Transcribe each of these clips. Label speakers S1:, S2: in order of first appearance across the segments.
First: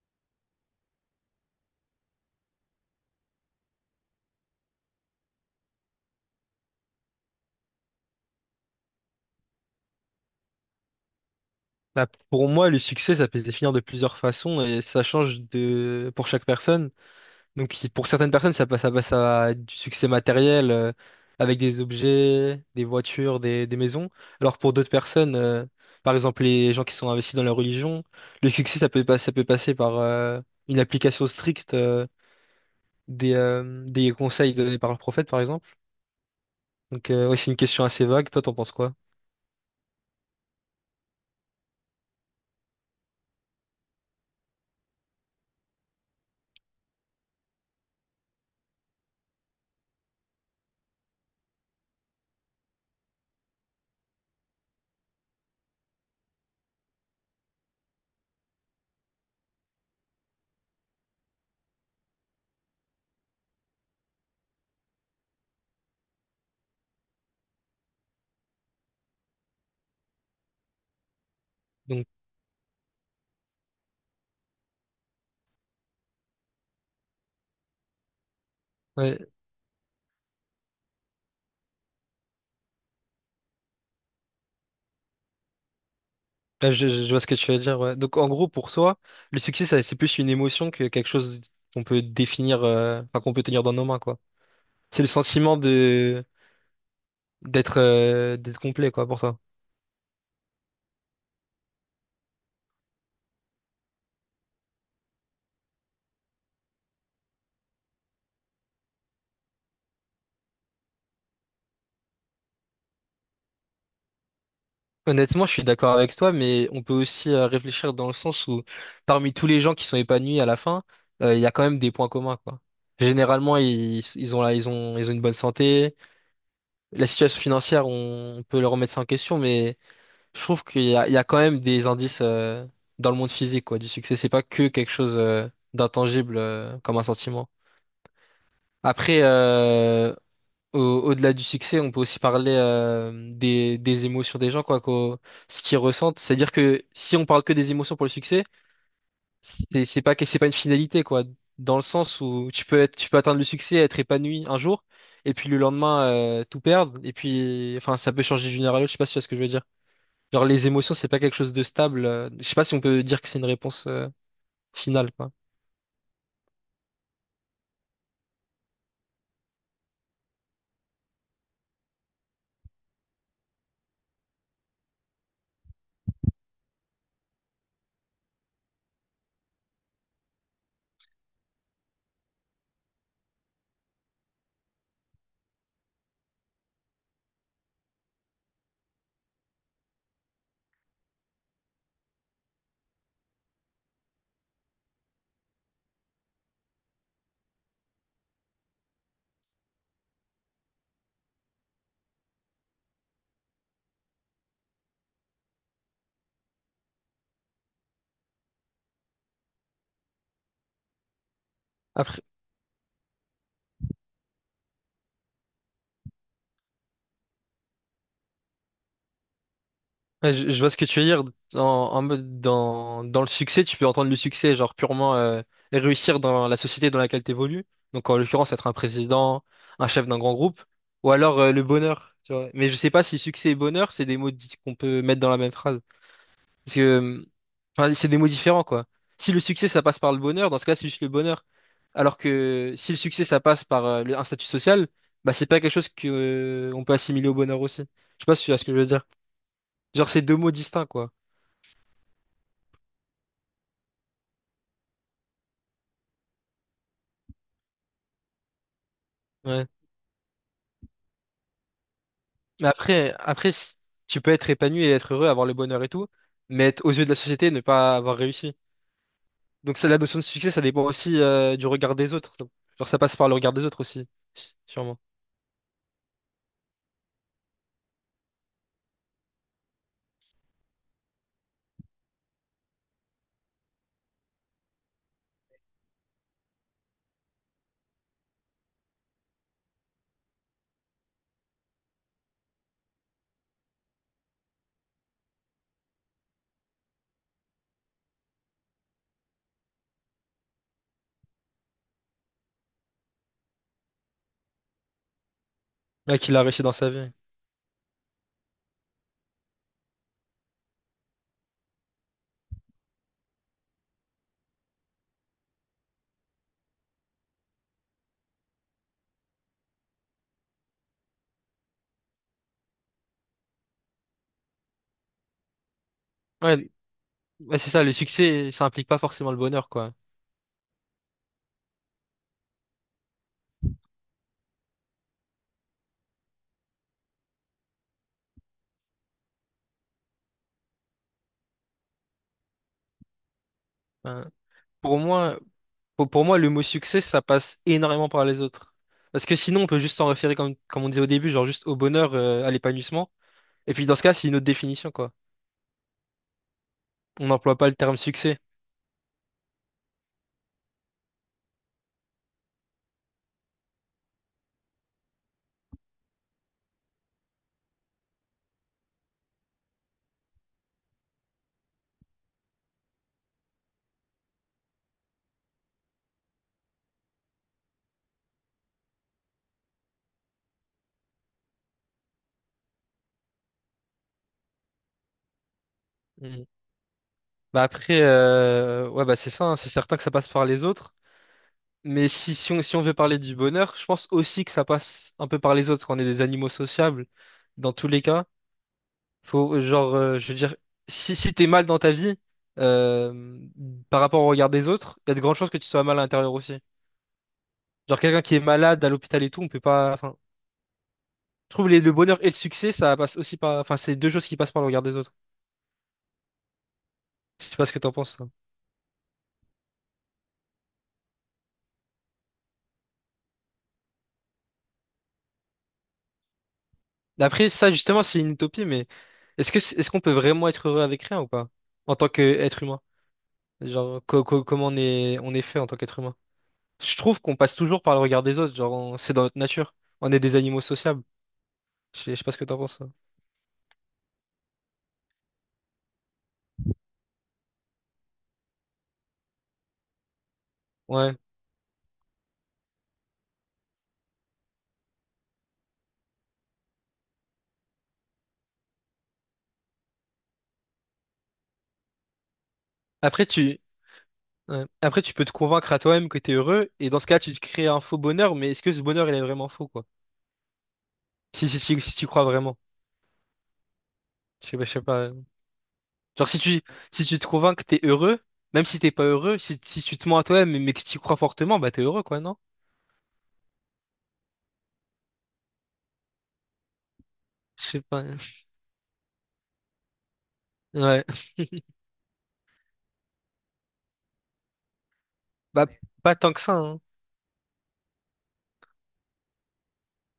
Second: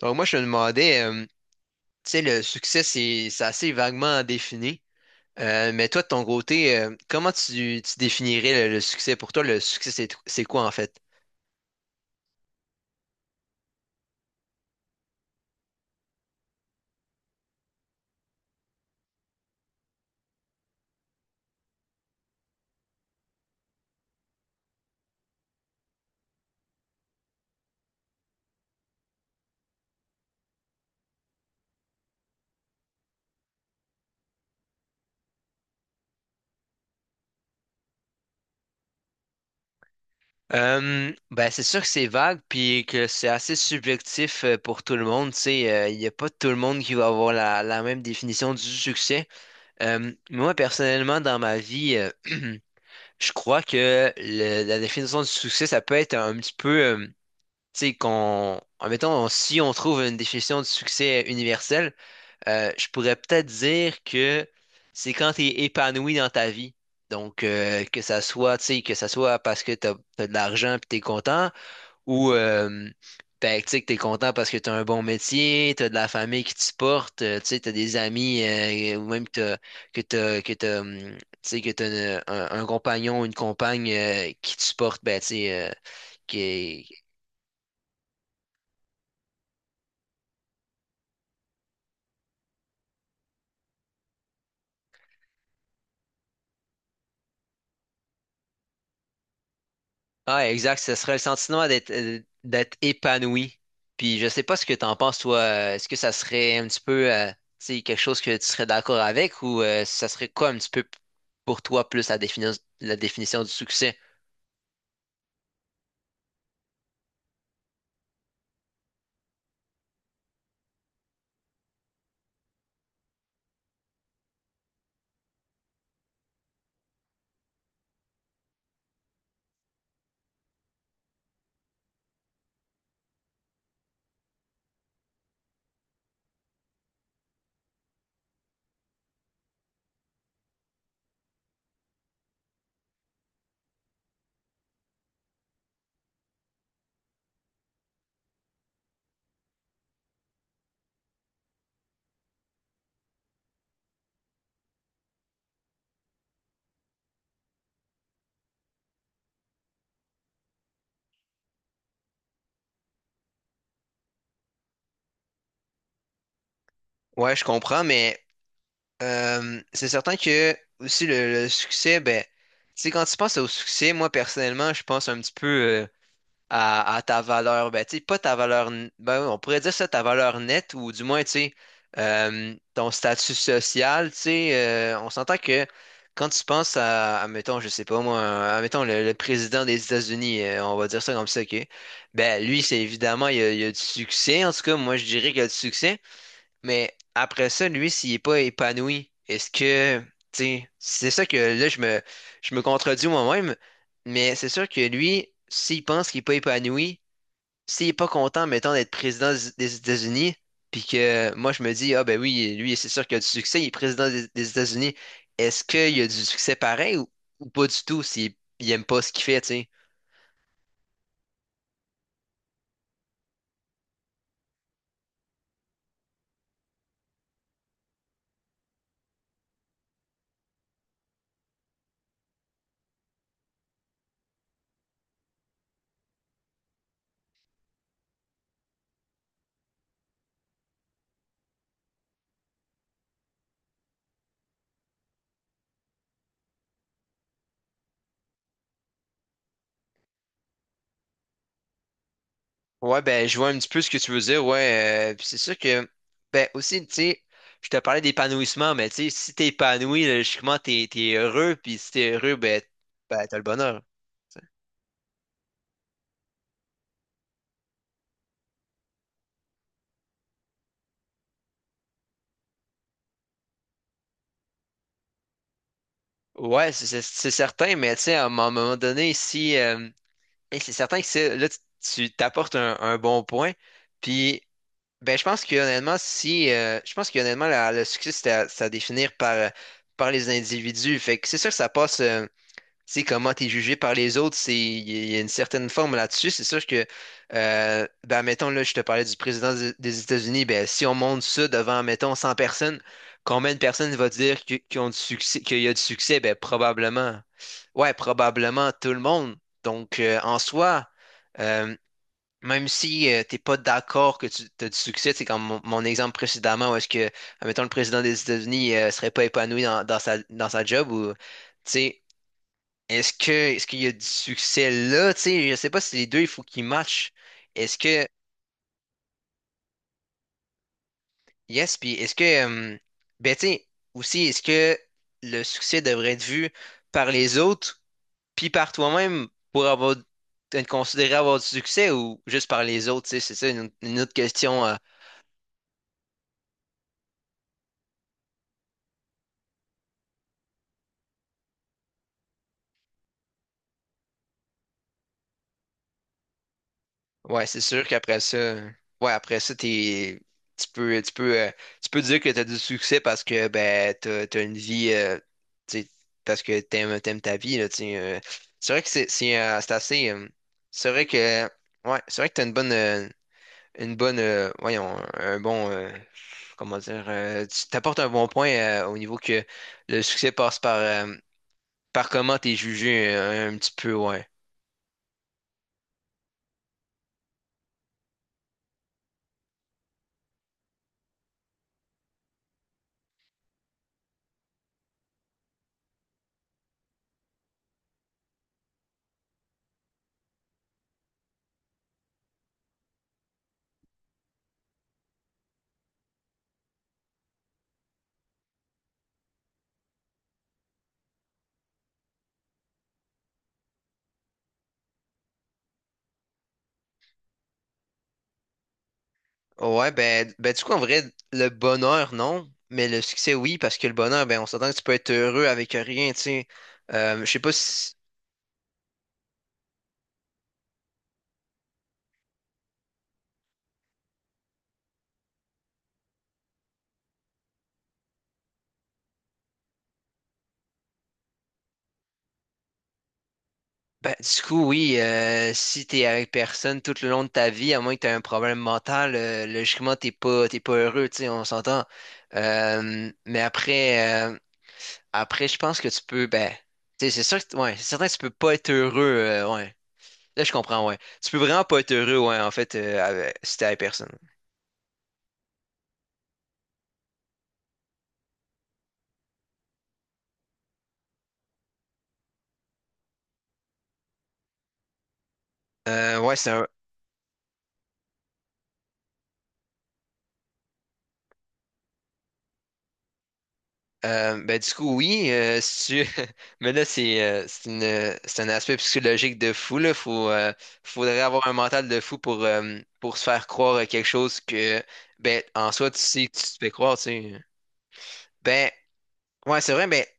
S1: Donc moi, je me demandais, tu sais, le succès, c'est assez vaguement défini. Mais toi, de ton côté, comment tu définirais le succès? Pour toi, le succès, c'est quoi en fait?
S2: Bah, pour moi, le succès, ça peut se définir de plusieurs façons et ça change de pour chaque personne. Donc, pour certaines personnes, ça passe à du succès matériel, avec des objets, des voitures, des maisons. Alors, pour d'autres personnes, par exemple, les gens qui sont investis dans la religion, le succès, ça peut, pas- ça peut passer par une application stricte, des conseils donnés par le prophète, par exemple. Donc, ouais, c'est une question assez vague. Toi, t'en penses quoi?
S1: Ben, c'est sûr que c'est vague, puis que c'est assez subjectif pour tout le monde. Tu sais, il n'y a pas tout le monde qui va avoir la même définition du succès. Moi, personnellement, dans ma vie, je crois que la définition du succès, ça peut être un petit peu... tu sais, qu'on, admettons, si on trouve une définition du succès universel, je pourrais peut-être dire que c'est quand tu es épanoui dans ta vie. Donc, que ça soit, tu sais, que ça soit parce que tu as de l'argent puis tu es content,
S2: Donc,
S1: ou tu sais, que tu es content parce que tu as un bon métier, tu as de la famille qui te supporte, tu sais, tu as des amis, ou
S2: ouais.
S1: même que tu sais, que tu as un compagnon, une compagne qui te supporte, ben, tu sais,
S2: Ah,
S1: qui,
S2: Vois ce que tu veux dire, ouais. Donc en gros, pour toi, le succès, c'est plus une émotion que quelque chose qu'on peut définir, enfin qu'on peut tenir dans nos mains, quoi. C'est le sentiment de d'être d'être complet, quoi, pour toi.
S1: Ah, exact. Ce serait le sentiment d'être d'être épanoui. Puis je sais pas ce que t'en penses, toi. Est-ce que ça serait un petit peu, tu sais, quelque chose que tu serais d'accord avec, ou ça serait quoi un petit peu pour toi plus la la définition du succès?
S2: Honnêtement, je suis d'accord avec toi, mais on peut aussi réfléchir dans le sens où parmi tous les gens qui sont épanouis à la fin, il y a quand même des points communs, quoi. Généralement, ils ont une bonne santé. La situation financière, on peut leur remettre ça en question, mais je trouve qu'il y a quand même des indices, dans le monde physique quoi, du succès. C'est pas que quelque chose, d'intangible, comme un sentiment. Après, au-delà du succès, on peut aussi parler des émotions des gens, quoi, ce qu'ils ressentent. C'est-à-dire que si on parle que des émotions pour le succès, c'est pas une finalité, quoi. Dans le sens où tu peux atteindre le succès, être épanoui un jour, et puis le lendemain, tout perdre. Et puis, enfin, ça peut changer d'une heure à l'autre. Je sais pas si tu vois ce que je veux dire. Genre les émotions, c'est pas quelque chose de stable. Je sais pas si on peut dire que c'est une réponse, finale, quoi.
S1: Ouais, je comprends, mais c'est certain que aussi le succès, ben, tu sais, quand tu penses au succès, moi personnellement, je pense un petit peu à ta valeur, ben, tu sais, pas ta valeur, ben, on pourrait dire ça, ta valeur nette, ou du moins, tu sais, ton statut social, tu sais, on s'entend que quand tu penses à, mettons, je sais pas moi, à, mettons, le président des États-Unis, on va dire ça comme ça, OK, ben, lui, c'est évidemment, il a du succès, en tout cas, moi, je dirais qu'il a du succès, mais après ça, lui, s'il est pas épanoui, est-ce que, tu sais, c'est ça que là, je me contredis moi-même, mais c'est sûr que lui, s'il pense qu'il est pas épanoui, s'il est pas content, mettons, d'être président des États-Unis, puis que moi, je me dis, ah ben
S2: Après,
S1: oui, lui, c'est sûr qu'il a du succès, il est président des États-Unis, est-ce qu'il a du succès pareil, ou pas du tout s'il il aime pas ce qu'il fait, tu sais?
S2: ouais, je vois ce que tu veux dire. En mode dans le succès, tu peux entendre le succès, genre purement, réussir dans la société dans laquelle tu évolues. Donc en l'occurrence, être un président, un chef d'un grand groupe, ou alors, le bonheur, tu vois. Mais je sais pas si succès et bonheur, c'est des mots dits- qu'on peut mettre dans la même phrase. Parce que, euh, enfin, c'est des mots différents, quoi. Si le succès, ça passe par le bonheur, dans ce cas, c'est juste le bonheur. Alors que si le succès, ça passe par un statut social, bah, c'est pas quelque chose que, on peut assimiler au bonheur aussi. Je sais pas si tu vois ce que je veux dire. Genre, c'est deux mots distincts, quoi.
S1: Ouais, ben, je vois un petit peu ce que tu veux dire, ouais. Puis c'est sûr que, ben, aussi, tu sais, je te parlais d'épanouissement, mais tu sais, si t'es
S2: Ouais.
S1: épanoui, logiquement, t'es heureux, puis si t'es heureux, ben,
S2: Mais après,
S1: ben, t'as le
S2: après, si-
S1: bonheur.
S2: tu peux
S1: Tu sais.
S2: être épanoui et être heureux, avoir le bonheur et tout, mais être, aux yeux de la société, ne pas avoir réussi. Donc, ça, la notion de succès, ça dépend aussi, du regard des autres. Genre, ça passe par le regard des autres aussi, sûrement.
S1: Ouais, c'est certain, mais tu sais, à un moment donné, si, et c'est certain que c'est, là, tu t'apportes un bon point, puis, ben, je pense que honnêtement, si, je pense que honnêtement, le succès, c'est à définir par, par les individus, fait que c'est sûr que ça passe. Sais, comment t'es jugé par les autres, c'est, il y a une certaine forme là-dessus. C'est sûr que, ben, mettons, là, je te parlais du président des États-Unis, ben, si on monte ça devant, mettons, 100 personnes, combien de personnes va dire qu'ils ont du succès, qu'il y a du
S2: Ouais,
S1: succès? Ben,
S2: qu'il a réussi dans sa vie.
S1: probablement, ouais, probablement tout le monde. Donc, en soi, euh, même si tu t'es pas d'accord que tu as du succès, c'est comme mon exemple précédemment, où est-ce que, mettons, le président des États-Unis, serait pas épanoui dans, dans sa job, ou tu sais, est-ce qu'il y a du succès là? Tu sais, je sais pas si les deux, il faut qu'ils
S2: Ouais.
S1: matchent.
S2: Ouais, c'est
S1: Est-ce
S2: ça, le
S1: que
S2: succès, ça implique pas forcément le bonheur, quoi.
S1: yes, puis est-ce que euh, ben tu sais, aussi est-ce que le succès devrait être vu par les autres puis par toi-même pour avoir être considéré avoir du succès, ou juste par les autres, tu sais, c'est ça une autre
S2: Hein.
S1: question
S2: Pour moi, pour moi, le mot succès, ça passe énormément par les autres. Parce que sinon, on peut juste s'en référer, comme on disait au début, genre juste au bonheur, à l'épanouissement. Et puis dans ce cas, c'est une autre définition, quoi. On
S1: ouais,
S2: n'emploie
S1: c'est
S2: pas le
S1: sûr
S2: terme
S1: qu'après ça,
S2: succès.
S1: ouais, après ça, tu peux, tu peux, euh, tu peux dire que t'as du succès parce que ben t'as une vie, tu sais, parce que t'aimes ta vie là, tu sais. C'est vrai que c'est assez, c'est vrai que, ouais, c'est vrai que t'as une bonne, voyons, un bon, comment dire, tu t'apportes un bon point au niveau que le succès passe par, par comment t'es jugé un petit peu, ouais.
S2: Mm. Bah après, ouais, bah c'est ça, hein, c'est certain que ça passe par les autres. Mais si on veut parler du bonheur, je pense aussi que ça passe un peu par les autres, qu'on est des animaux sociables. Dans tous les cas, faut, genre, je veux dire, si t'es mal dans ta vie, euh, par rapport au regard des autres, il y a de grandes chances que tu sois mal à l'intérieur aussi. Genre, quelqu'un qui est malade à l'hôpital et tout, on peut pas. Enfin, je trouve le bonheur et le succès, ça passe aussi par. Enfin, c'est deux choses qui passent par le regard des autres. Je sais pas ce que t'en penses, toi.
S1: Ouais, ben, ben du coup, en vrai, le bonheur, non, mais le succès, oui, parce que le bonheur, ben, on s'entend que tu peux être heureux avec rien, tu sais. Je sais
S2: Après,
S1: pas
S2: ça,
S1: si.
S2: justement, c'est une utopie, mais est-ce qu'on peut vraiment être heureux avec rien ou pas? En tant qu'être humain? Genre, on est fait en tant qu'être humain. Je trouve qu'on passe toujours par le regard des autres, genre, c'est dans notre nature. On est des animaux sociables. Je sais pas ce que t'en penses, hein.
S1: Ben, du coup, oui, si t'es avec personne tout le long de ta vie, à moins que t'aies un problème mental, logiquement, t'es pas heureux,
S2: Ouais.
S1: tu sais, on s'entend. Mais après, après, je pense que tu peux, ben, tu sais, c'est sûr que, ouais, c'est certain que tu peux pas être heureux, ouais. Là, je comprends, ouais. Tu peux vraiment pas être heureux, ouais, en fait,
S2: Après,
S1: si
S2: tu,
S1: t'es avec personne.
S2: ouais. Après, tu peux te convaincre à toi-même que t'es heureux, et dans ce cas, tu te crées un faux bonheur, mais est-ce que ce bonheur, il est vraiment faux, quoi? Si si tu crois vraiment. Je sais pas. Genre,
S1: Ouais, c'est un,
S2: si tu te convaincs que t'es heureux, même si t'es pas heureux, si tu te mens à toi-même, mais que tu y crois fortement, bah, t'es heureux, quoi, non?
S1: euh, ben, du coup, oui, si tu- mais là,
S2: Je
S1: c'est
S2: sais
S1: une,
S2: pas.
S1: c'est un aspect psychologique de fou, là.
S2: Ouais.
S1: Faudrait avoir un mental de fou pour se faire croire à quelque chose que, ben,
S2: Bah,
S1: en soi, tu
S2: pas
S1: sais,
S2: tant
S1: que
S2: que
S1: tu
S2: ça,
S1: te fais
S2: hein.
S1: croire, tu sais. Ben, ouais, c'est vrai, ben, tu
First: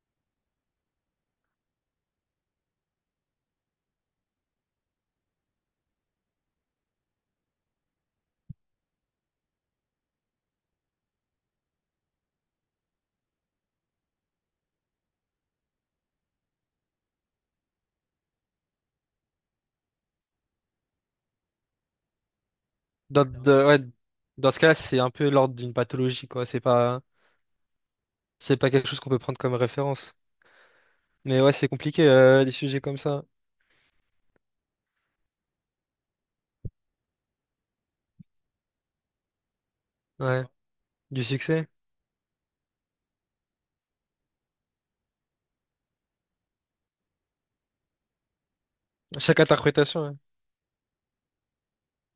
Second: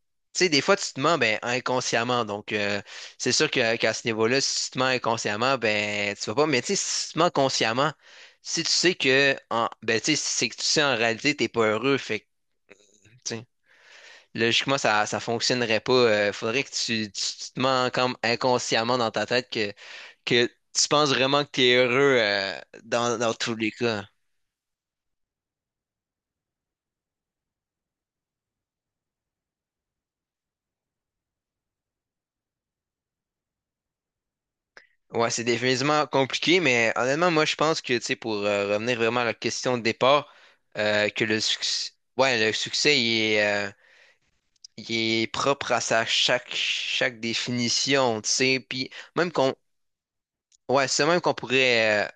S1: sais, des fois, tu te mens, ben, inconsciemment. Donc, c'est sûr que, qu'à ce niveau-là, si tu te mens inconsciemment, ben, tu vas pas, mais tu sais, si tu te mens consciemment, si tu sais que, en, ben, tu sais, si c'est que tu sais, en réalité, t'es pas heureux, fait que, tu sais. Logiquement, ça fonctionnerait pas. Faudrait que tu te mens comme inconsciemment dans ta tête que tu penses vraiment que t'es heureux dans,
S2: Dans,
S1: dans tous
S2: de-
S1: les
S2: ouais,
S1: cas.
S2: dans ce cas-là, c'est un peu l'ordre d'une pathologie, quoi. C'est pas quelque chose qu'on peut prendre comme référence. Mais ouais, c'est compliqué, les sujets comme ça.
S1: Ouais, c'est définitivement compliqué, mais honnêtement, moi, je pense que, tu sais, pour revenir vraiment à la question de départ,
S2: Ouais,
S1: que
S2: du
S1: le
S2: succès.
S1: succès, ouais, le succès, il est propre à sa chaque définition, tu sais, puis même
S2: Chaque
S1: qu'on,
S2: interprétation.
S1: ouais, c'est même qu'on pourrait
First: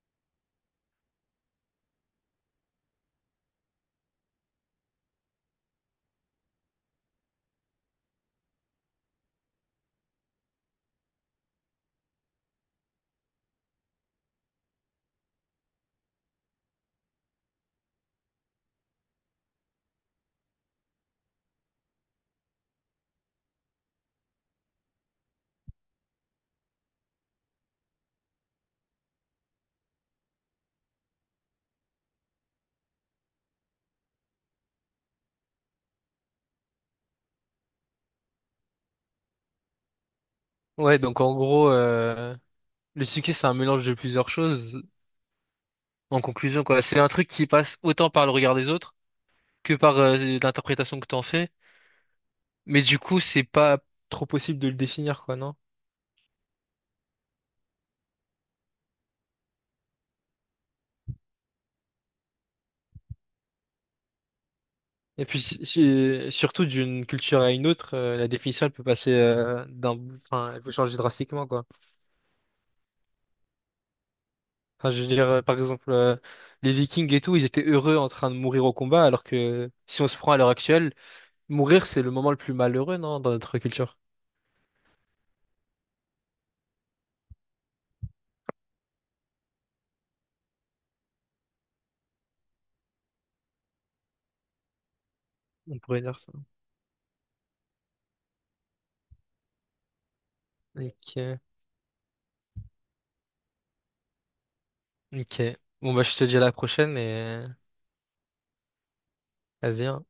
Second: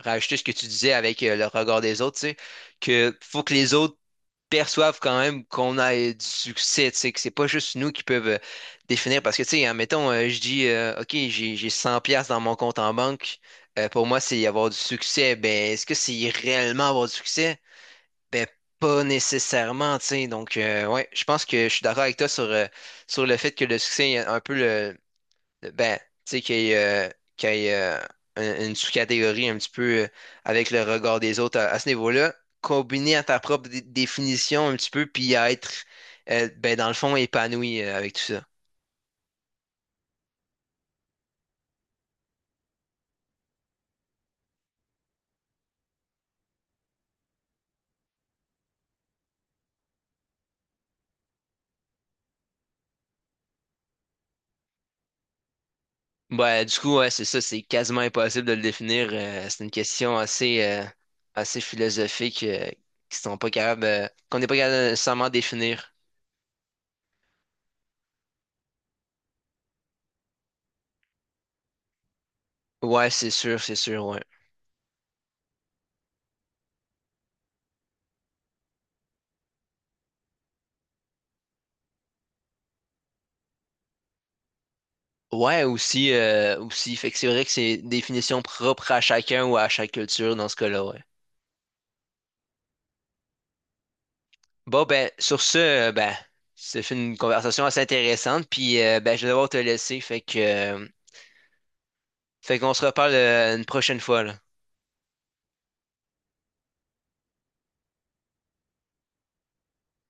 S1: rajouter ce que tu disais avec le regard des autres, tu sais, que faut que les autres perçoivent quand même qu'on a du succès, tu sais, que c'est pas juste nous qui peuvent définir. Parce que, tu sais, admettons, je dis, OK, j'ai 100 pièces dans mon compte en banque, pour moi, c'est avoir du succès. Ben, est-ce que c'est réellement avoir du succès? Ben, pas nécessairement, tu sais. Donc, ouais, je pense que je suis d'accord avec toi sur, sur le fait que le succès est un peu le, ben, tu sais, qu'il y ait, une sous-catégorie un petit peu avec le regard des autres à ce niveau-là, combiné à ta propre définition un petit peu, puis à être, ben, dans le fond, épanoui avec tout ça.
S2: Ouais. Ouais, donc en gros, le succès, c'est un mélange de plusieurs choses. En conclusion, quoi, c'est un truc qui passe autant par le regard des autres que par l'interprétation que t'en fais. Mais du coup, c'est pas trop possible de le définir, quoi, non?
S1: Ben, du coup, ouais, c'est ça, c'est quasiment impossible de le définir. C'est une question assez, assez philosophique qui sont pas capables, qu'on n'est pas capable de
S2: Et
S1: nécessairement
S2: puis
S1: définir.
S2: surtout d'une culture à une autre, la définition elle peut passer enfin, elle peut changer drastiquement, quoi.
S1: Ouais, c'est sûr, ouais.
S2: Enfin, je veux dire, par exemple, les Vikings et tout, ils étaient heureux en train de mourir au combat, alors que si on se prend à l'heure actuelle, mourir, c'est le moment le plus malheureux, non, dans notre culture.
S1: Ouais, aussi, aussi. Fait que c'est vrai que c'est une définition propre à chacun ou à chaque culture dans ce cas-là, ouais. Bon, ben, sur ce,
S2: On
S1: euh,
S2: pourrait
S1: ben,
S2: dire ça.
S1: ça fait une conversation assez intéressante, puis ben, je vais devoir te laisser, fait que,
S2: Ok.
S1: fait qu'on se reparle une prochaine fois, là.
S2: Ok. Bon, bah, je te dis à la prochaine et euh, vas-y, hein.